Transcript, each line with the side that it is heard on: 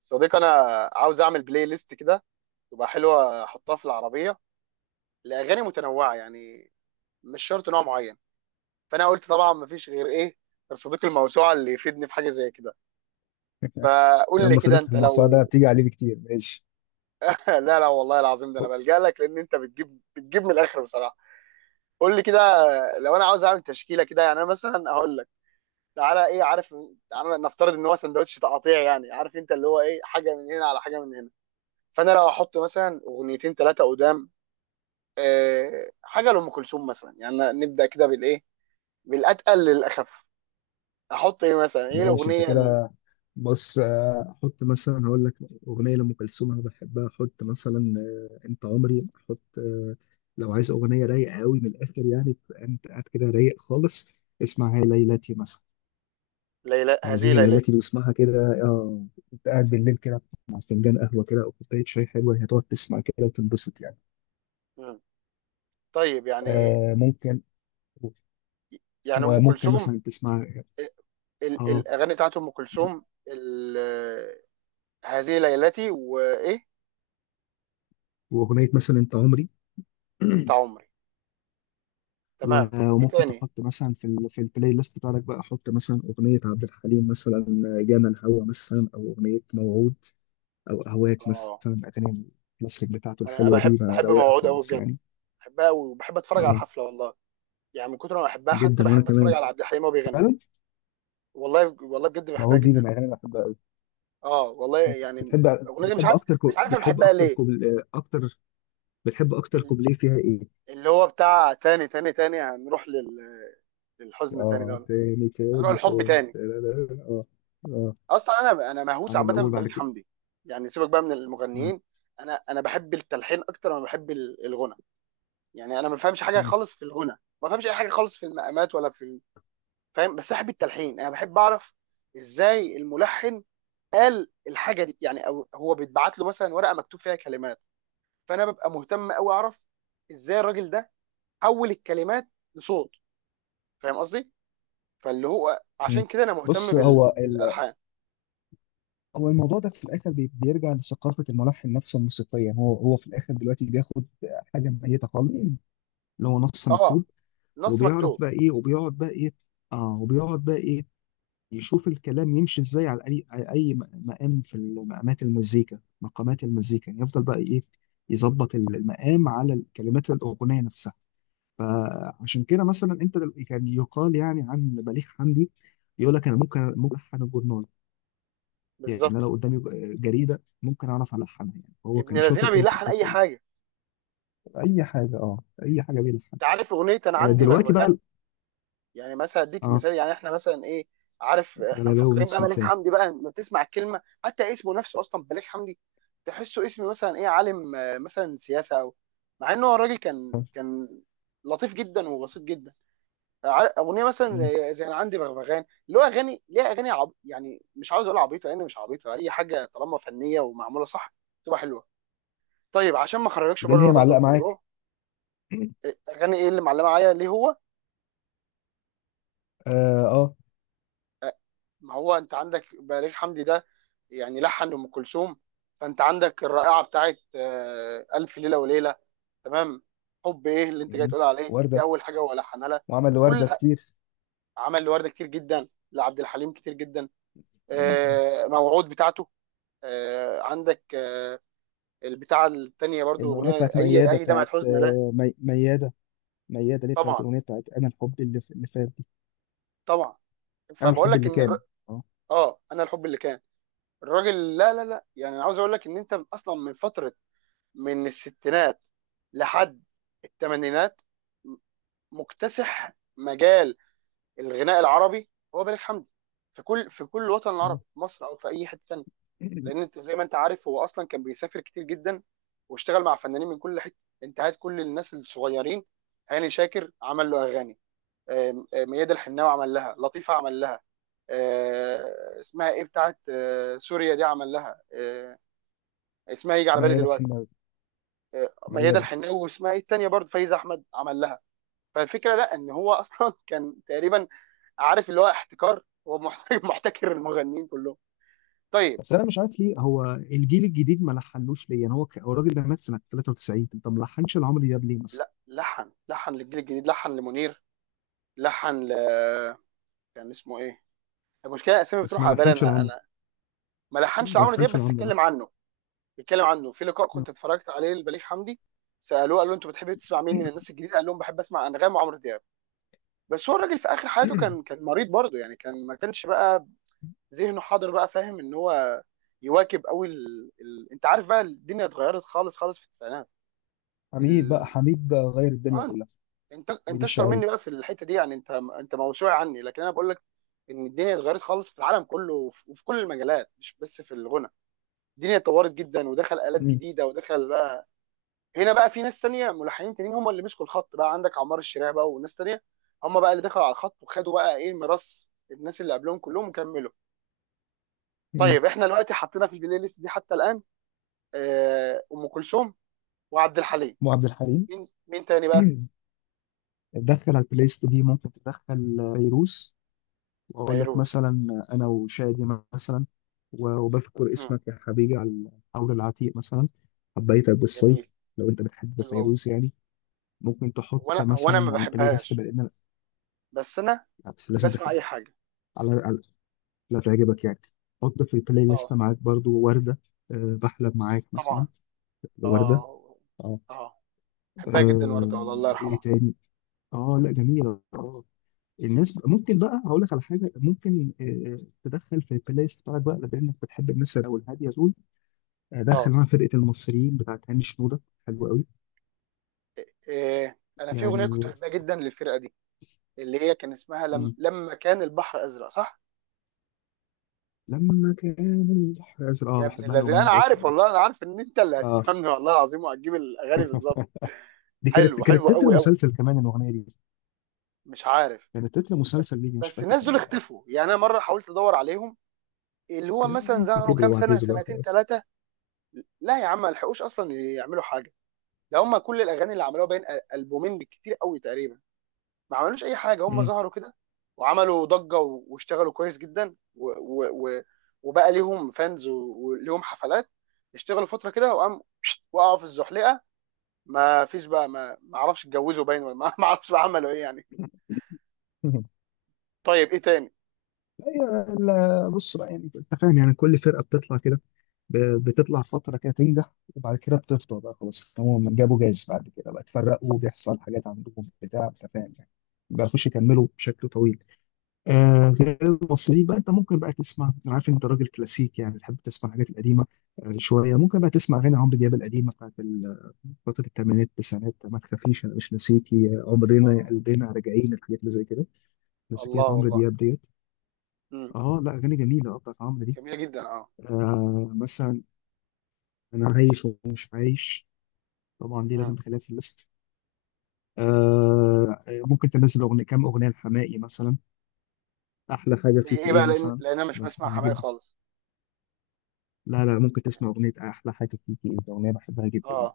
right: صديقي، انا عاوز اعمل بلاي ليست كده تبقى حلوه احطها في العربيه لاغاني متنوعه، يعني مش شرط نوع معين. فانا قلت طبعا مفيش غير ايه، غير صديقي الموسوعه اللي يفيدني في حاجه زي كده.
left: يا
right: فقول لي
left: عم،
right: كده،
left: صديقك
right: انت
left: الموسوعة ده
right: لو
left: بتيجي عليه بكتير، ماشي.
right: لا لا والله العظيم، ده انا بلجأ لك لان انت بتجيب من الاخر بصراحه. قول لي كده، لو انا عاوز اعمل تشكيله كده يعني، انا مثلا هقول لك تعالى ايه، عارف، تعالى نفترض ان هو سندوتش تقاطيع، يعني عارف انت اللي هو ايه، حاجه من هنا على حاجه من هنا. فانا لو احط مثلا اغنيتين ثلاثه قدام، حاجه لام كلثوم مثلا يعني، نبدا كده بالايه، بالاتقل للاخف، احط ايه مثلا، ايه
left: ماشي انت
right: الاغنيه
left: كده. بص، احط مثلا هقول لك اغنيه لام كلثوم انا بحبها احط مثلا. انت عمري احط. لو عايز اغنيه رايقه قوي من الاخر، يعني تبقى انت قاعد كده رايق خالص. اسمع، هي ليلتي مثلا.
right: ليلى، هذه
left: هذه
right: ليلتي.
left: ليلتي بسمعها كده، اه. انت قاعد بالليل كده، مع فنجان قهوه كده او كوبايه شاي حلوه، هتقعد تسمع كده وتنبسط يعني.
right: مم. طيب يعني،
left: آه، ممكن.
right: يعني ام
left: وممكن
right: كلثوم،
left: مثلا تسمع.
right: ال-
left: اه.
right: الاغاني بتاعت ام كلثوم، هذه ليلتي وايه،
left: واغنيه مثلا انت عمري.
right: انت عمري. تمام.
left: و-
right: ايه
left: وممكن
right: تاني؟
left: تحط مثلا في البلاي ليست بتاعتك بقى، حط مثلا أغنية عبد الحليم مثلا. جانا الهوى مثلا، أو أغنية موعود، أو أهواك مثلا،
right: اه،
left: الأغاني الكلاسيك بتاعته
right: انا
left: الحلوة
right: بحب
left: دي بقى
right: بحب
left: رواقة
right: موعود قوي
left: خالص
right: بجد،
left: يعني.
right: بحبها قوي وبحب اتفرج على
left: اه،
right: الحفله والله، يعني من كتر ما بحبها حتى
left: جدا وأنا
right: بحب اتفرج
left: كمان.
right: على عبد الحليم وهو بيغني.
left: فعلا.
right: والله والله بجد بحبها
left: موعود دي من
right: جدا.
left: الأغاني اللي بحبها أوي.
right: اه والله يعني الاغنيه دي مش عارف، مش عارف انا
left: بتحب
right: بحبها
left: أكتر
right: ليه.
left: كوبل... أكتر. بتحب أكتر
right: ال-
left: كوبليه فيها إيه؟
right: اللي هو بتاع تاني تاني تاني هنروح لل... للحزن تاني ده،
left: اه،
right: ولا
left: تاني
right: هنروح
left: تاني
right: للحب
left: تاني
right: تاني؟
left: تاني، اه. اه،
right: اصلا انا مهووس
left: أنا
right: عامه
left: الأول
right: ببليغ
left: بعد كده.
right: حمدي. يعني سيبك بقى من
left: مم.
right: المغنيين، انا بحب التلحين اكتر ما بحب الغنى. يعني انا ما بفهمش حاجه
left: مم.
right: خالص في الغنى، ما بفهمش اي حاجه خالص في المقامات ولا في فاهم، بس بحب التلحين، انا بحب اعرف ازاي الملحن قال الحاجه دي، يعني او هو بيتبعت له مثلا ورقه مكتوب فيها كلمات، فانا ببقى مهتم قوي اعرف ازاي الراجل ده حول الكلمات لصوت، فاهم قصدي؟ فاللي هو عشان
left: مم.
right: كده انا مهتم
left: بص،
right: بال...
left: هو
right: بالالحان.
left: هو الموضوع ده في الاخر بيرجع لثقافه الملحن نفسه الموسيقيه. هو في الاخر دلوقتي بياخد حاجه ميته خالص، اللي هو نص مكتوب.
right: اه، نص
left: وبيعرف
right: مكتوب
left: بقى ايه وبيقعد بقى ايه. اه، وبيقعد بقى ايه. يشوف الكلام يمشي ازاي على اي مقام في مقامات المزيكا، مقامات المزيكا يعني يفضل بقى ايه. يظبط المقام على كلمات الاغنيه نفسها. فعشان كده مثلا انت كان يقال يعني عن بليغ حمدي. يقول لك انا ممكن الحن. يعني انا
right: بالظبط.
left: لو قدامي جريده ممكن اعرف الحنها، يعني هو
right: ابن
left: كان
right: لذينه
left: شاطر قوي في
right: بيلحن اي
left: الحته دي.
right: حاجه.
left: اي حاجه، اه، اي حاجه بيلحن.
right: انت عارف اغنيه انا عندي
left: دلوقتي
right: بغبغان؟
left: بقى.
right: يعني مثلا اديك
left: اه،
right: مثال، يعني احنا مثلا ايه، عارف احنا
left: غلباوي
right: مفكرين بقى
left: نص
right: ملك
left: لسان.
right: حمدي بقى، لما بتسمع الكلمه حتى اسمه نفسه اصلا ملك حمدي، تحسه اسم مثلا ايه، عالم، مثلا سياسه او، مع انه هو الراجل كان
left: آه،
right: كان لطيف جدا وبسيط جدا. اغنيه مثلا
left: مم.
right: زي انا عندي بغبغان، اللي هو اغاني ليها اغاني عب... يعني مش عاوز اقول عبيطه لان مش عبيطه، اي حاجه طالما فنيه ومعموله صح تبقى حلوه. طيب عشان ما اخرجكش
left: ده اللي
right: بره
left: هي
right: برضو
left: معلقه معاك.
right: الموضوع، اغاني ايه اللي معلمه معايا ليه هو؟
left: اه، اه.
right: أه، ما هو انت عندك بليغ حمدي ده يعني لحن ام كلثوم، فانت عندك الرائعه بتاعت الف ليله وليله. تمام. حب ايه اللي انت جاي
left: مم.
right: تقول عليه دي؟
left: ورده.
right: اول حاجه هو لحنها لها.
left: وعمل
right: كل
left: لورده كتير.
right: عمل لورده كتير جدا، لعبد الحليم كتير جدا.
left: مم.
right: موعود بتاعته. عندك البتاعه الثانيه برضو
left: الاغنيه
right: اغنيه
left: بتاعت
right: اي
left: مياده
right: اي دمعه
left: بتاعت،
right: حزن لا.
left: مياده. مياده ليه، بتاعت
right: طبعا،
left: الاغنيه بتاعت انا الحب اللي فات دي.
right: طبعا،
left: انا
right: فبقول
left: الحب
right: لك
left: اللي
right: ان
left: كان. اه.
right: اه انا الحب اللي كان، الراجل، لا لا لا يعني، أنا عاوز اقول لك ان انت اصلا من فتره، من الستينات لحد الثمانينات مكتسح مجال الغناء العربي هو بليغ حمدي، في كل وطن
left: مم.
right: عربي، في مصر او في اي حته تانيه. لان انت زي ما انت عارف هو اصلا كان بيسافر كتير جدا، واشتغل مع فنانين من كل حته. انت هات كل الناس الصغيرين، هاني شاكر عمل له اغاني، آم، آم، ميادة الحناوي عمل لها، لطيفه عمل لها، اسمها ايه بتاعت سوريا دي عمل لها اسمها يجي على بالي
left: مياده
right: دلوقتي،
left: الحناوي.
right: ميادة
left: مياده.
right: الحناوي، واسمها ايه الثانيه برضه، فايزه احمد عمل لها. فالفكره لا، ان هو اصلا كان تقريبا، عارف اللي هو احتكار، هو محتكر المغنيين كلهم. طيب.
left: بس انا مش عارف ليه هو الجيل الجديد ما لحنوش ليه، يعني هو هو الراجل ده مات سنه 93. طب ما لحنش العمر دياب ليه مثلا؟
right: لا، لحن، لحن للجيل الجديد، لحن لمنير، لحن ل كان اسمه ايه، المشكله الاسامي
left: بس
right: بتروح
left: ما
right: على بالي،
left: لحنش
right: انا
left: العمر.
right: انا ما لحنش
left: ما
right: لعمرو دياب
left: لحنش
right: بس
left: العمر
right: اتكلم
left: مثلا.
right: عنه، اتكلم عنه في لقاء
left: مم.
right: كنت اتفرجت عليه لبليغ حمدي، سالوه قال له انتوا بتحبوا تسمع مين من الناس الجديده، قال لهم بحب اسمع انغام وعمرو دياب. بس هو الراجل في اخر حياته كان كان مريض برضه يعني، ما كانش بقى ذهنه حاضر بقى فاهم ان هو يواكب قوي ال... ال... انت عارف بقى، الدنيا اتغيرت خالص خالص في التسعينات.
left: حميد بقى،
right: ال...
left: حميد غير الدنيا
right: اه،
left: كلها.
right: انت
left: حميد
right: انت اشطر
left: الشاعري.
right: مني بقى في الحته دي يعني، انت موسوعي عني. لكن انا بقول لك ان الدنيا اتغيرت خالص في العالم كله، وفي كل المجالات مش بس في الغنى، الدنيا اتطورت جدا، ودخل آلات
left: مم.
right: جديدة، ودخل بقى هنا بقى في ناس تانية، ملحنين تانيين هم اللي مسكوا الخط بقى، عندك عمار الشريع بقى وناس تانية، هم بقى اللي دخلوا على الخط، وخدوا بقى ايه ميراث الناس اللي قبلهم كلهم كملوا.
left: مم.
right: طيب احنا دلوقتي حطينا في البلاي ليست دي حتى الان ام كلثوم وعبد الحليم.
left: وعبد الحليم.
right: مين مين تاني بقى؟
left: تدخل على البلاي ست دي، ممكن تدخل فيروز. واقول لك
right: فيروز.
left: مثلا. انا وشادي. مثلا. و- وبذكر
right: امم
left: اسمك يا حبيبي على. حول العتيق مثلا. حبيتك
right: جميل،
left: بالصيف. لو انت بتحب
right: حلو قوي.
left: فيروز يعني. ممكن تحط
right: هو انا،
left: مثلا
right: ما
left: على البلاي ليست
right: بحبهاش،
left: بقينا.
right: بس انا
left: بس لازم
right: بسمع اي
left: تحبها.
right: حاجه.
left: على على- لا، تعجبك يعني. حط في البلاي ليست
right: اه
left: معاك برضو وردة. بحلم معاك مثلا.
right: طبعا
left: وردة.
right: اه
left: اه.
right: اه، بحبها جدا ورده والله، الله
left: ايه
right: يرحمها.
left: تاني؟ اه، لا جميلة، اه. ممكن بقى هقول لك على حاجة، ممكن تدخل في البلاي ليست بتاعك بقى، لأنك بتحب الناس أو الهادية دول. دخل
right: اه،
left: معاها فرقة المصريين بتاعت هاني شنودة. حلوة قوي.
right: إيه. انا في اغنيه كنت
left: يعني.
right: بحبها جدا للفرقه دي، اللي هي كان اسمها لم...
left: مم.
right: لما كان البحر ازرق، صح؟
left: لما كان البحر أزرق، اه،
right: يا ابن
left: بحبها لو
right: الذين
left: هي
right: انا عارف
left: عارفها.
right: والله، انا عارف ان انت اللي
left: اه.
right: هتفهمني والله العظيم، وهتجيب الاغاني بالظبط.
left: دي كانت
right: حلو،
left: كانت
right: حلو
left: تتر
right: قوي قوي.
left: مسلسل كمان الاغنيه دي.
right: مش عارف.
left: كانت تتر
right: بس
left: مسلسل ليجي، مش
right: بس
left: فاكر
right: الناس
left: كان
right: دول
left: آه.
right: اختفوا يعني، انا مره حاولت ادور عليهم، اللي هو
left: يا
right: مثلا
left: عم
right: ظهروا كام
left: كبروا
right: سنه،
left: وعجزوا بقى
right: سنتين،
left: خلاص.
right: ثلاثه. لا يا عم، ما لحقوش اصلا يعملوا حاجه، ده هم كل الاغاني اللي عملوها بين البومين بالكتير قوي تقريبا، ما عملوش اي حاجه، هم
left: مم.
right: ظهروا كده، وعملوا ضجه واشتغلوا كويس جدا، و و و وبقى ليهم فانز وليهم حفلات، اشتغلوا فتره كده وقام وقعوا في الزحلقه، ما فيش بقى، ما اعرفش اتجوزوا باين ولا ما ما اعرفش بقى عملوا ايه يعني. طيب ايه تاني؟
left: لا، بص بقى، يعني انت فاهم، يعني كل فرقه بتطلع كده. بتطلع فتره كده تنجح، وبعد كده بتفضل بقى خلاص. هم جابوا جاز بعد كده بقى اتفرقوا،
right: مم.
left: بيحصل حاجات عندهم بتاع، انت فاهم يعني. ما بيعرفوش يكملوا بشكل طويل. غير المصريين بقى، انت ممكن بقى تسمع، انا عارف انت راجل كلاسيك يعني، بتحب تسمع الحاجات القديمه. شويه ممكن بقى تسمع اغاني عمرو دياب القديمه بتاعت فترة الثمانينات التسعينات. ما تخافيش، أنا مش ناسيكي، عمرنا يا
right: اه
left: قلبنا، راجعين الحاجات اللي زي كده. مسكية
right: الله
left: عمرو
right: والله.
left: دياب ديت.
right: مم.
left: اه، لا أغاني جميلة، اه، بتاعت عمرو دي.
right: جميله جدا اه.
left: مثلا. أنا عايش ومش عايش. طبعا دي لازم
right: مم.
left: تخليها في الليست. ممكن تنزل أغنية، كام أغنية لحماقي مثلا. أحلى حاجة
right: زي
left: فيك
right: ايه
left: إيه
right: بقى، لان
left: مثلا.
right: لان انا مش بسمع
left: بحبها
right: حماقي
left: جدا.
right: خالص.
left: لا، لا، ممكن تسمع أغنية أحلى حاجة فيك إيه، دي أغنية بحبها جدا
right: اه
left: يعني.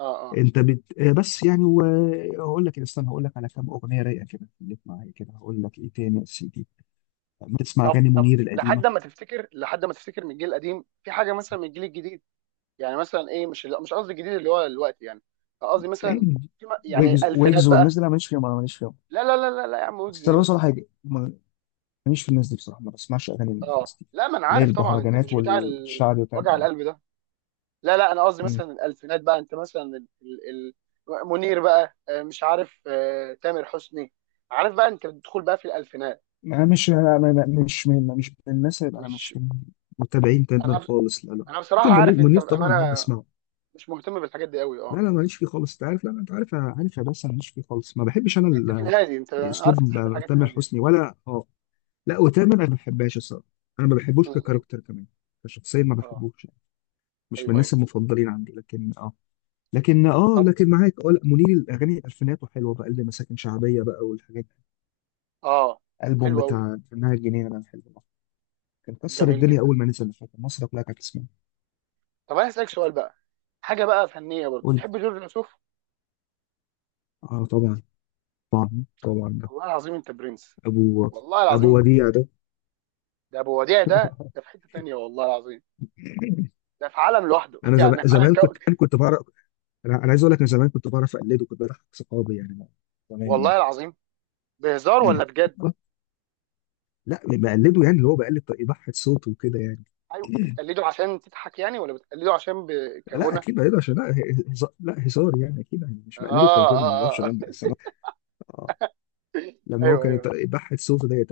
right: اه اه.
left: أنت بت... آه، بس يعني و- آه، هقول لك، استنى، هقول لك على كام أغنية رايقة كده، خليك معايا كده، هقول لك إيه تاني يا سيدي. بنسمع
right: طب
left: اغاني
right: طب
left: منير القديمه.
right: لحد ما تفتكر، لحد ما تفتكر من الجيل القديم في حاجه، مثلا من الجيل الجديد، يعني مثلا ايه، مش لا، مش قصدي الجديد اللي هو دلوقتي يعني، قصدي مثلا في يعني
left: ويجز،
right: الفينات
left: ويجز والناس
right: بقى.
left: دي، لا ماليش فيهم، انا ماليش فيهم.
right: لا لا لا لا لا يا عم، ويجز
left: بس
right: ايه
left: انا بصراحه
right: بس؟
left: حاجه ماليش في الناس دي بصراحه، ما بسمعش اغاني
right: اه
left: الناس دي.
right: لا، ما انا
left: اللي هي
right: عارف طبعا انت مش
left: البهرجانات
right: بتاع
left: والشعبي وكده،
right: وجع
left: اه.
right: القلب ده. لا لا، انا قصدي
left: مم.
right: مثلا الالفينات بقى، انت مثلا ال... ال... منير بقى، مش عارف، تامر حسني، عارف بقى انت بتدخل بقى في الالفينات.
left: انا مش أنا مش من الناس اللي انا
right: مش
left: مش من متابعين تمام
right: انا
left: خالص. لا، لا.
right: انا بصراحه
left: ممكن منير،
right: عارف، انت
left: منير طبعا بحب
right: انا
left: اسمعه.
right: مش مهتم بالحاجات دي قوي
left: لا،
right: اه.
left: لا، ماليش فيه خالص، انت عارف. لا، لا، انت عارف، عارف يا، بس أنا ماليش فيه خالص، ما بحبش انا
right: انت في الهادي، انت عارف
left: اسلوب
right: تحب الحاجات
left: تامر
right: الهاديه.
left: حسني ولا، اه. لا، وتامر انا ما بحبهاش الصراحه. انا ما
right: م-
left: بحبوش
right: م.
left: ككاركتر كمان. كشخصيه ما
right: اه.
left: بحبوش. مش من
right: ايوه ايوه.
left: الناس المفضلين عندي لكن اه. لكن اه،
right: طب.
left: لكن معاك، اه، لا منير الاغاني الالفينات وحلوه بقى، اللي مساكن شعبيه بقى والحاجات دي.
right: اه.
left: الالبوم
right: حلو قوي.
left: بتاع فنها الجنينه ده حلو أوي. كان كسر
right: جميل
left: الدنيا
right: جدا.
left: اول ما نزل، فاكر مصر كلها كانت تسمعه.
right: طب انا اسالك سؤال بقى، حاجه بقى فنيه برضه،
left: قول لي.
right: تحب جورج وسوف؟
left: اه، طبعا. طبعا طبعا، ده
right: والله العظيم انت برنس،
left: ابو
right: والله
left: ابو
right: العظيم.
left: وديع ده.
right: ده ابو وديع، ده في حته تانيه والله العظيم، ده في عالم لوحده
left: انا زمان
right: يعني على
left: زمان
right: كو...
left: كنت، انا كنت بعرف. انا عايز اقول لك، انا زمان كنت بعرف اقلده، كنت بضحك صحابي يعني. زمان
right: والله
left: يعني.
right: العظيم. بهزار ولا بجد؟
left: لا، بقلده يعني، اللي هو بقلد يضحك صوته وكده يعني.
right: ايوه، بتقلده عشان تضحك يعني ولا بتقلده عشان ب...
left: لا،
right: كغنى؟
left: اكيد بقلده عشان، لا. هزار، لا هزار يعني، اكيد يعني مش
right: اه
left: بقلده كغني، انا ما بعرفش
right: اه اه
left: اغني، بس انا آه. لما هو
right: ايوه
left: كان
right: ايوه.
left: بحت صوته ديت.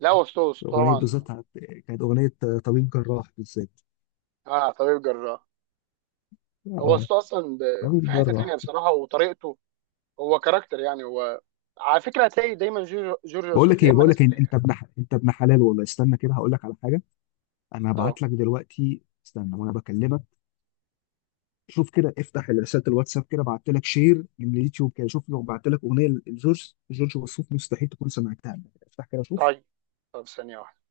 right: لا وسوس
left: اغنيه بالذات
right: طبعا.
left: كانت اغنيه طبيب جراح بالذات.
right: اه طبيب جراح. هو
left: اه،
right: صوته اصلا
left: طبيب
right: في حته تانية
left: جراح.
right: بصراحه، وطريقته، هو كاركتر يعني، هو على فكره هتلاقي دايما جورج
left: بقول
right: وسوف
left: لك
right: يا
left: ايه،
right: اما
left: بقول
right: ناس.
left: لك إيه، انت ابن حلال والله، استنى كده، هقول لك على حاجه. انا
right: اه.
left: هبعت لك دلوقتي، استنى وانا بكلمك. شوف كده، افتح رساله الواتساب كده، بعت لك شير من اليوتيوب كده، شوف لو بعت لك اغنيه لجورج جورج وسوف مستحيل تكون سمعتها. افتح كده شوف
right: طيب. طب ثانيه واحدة.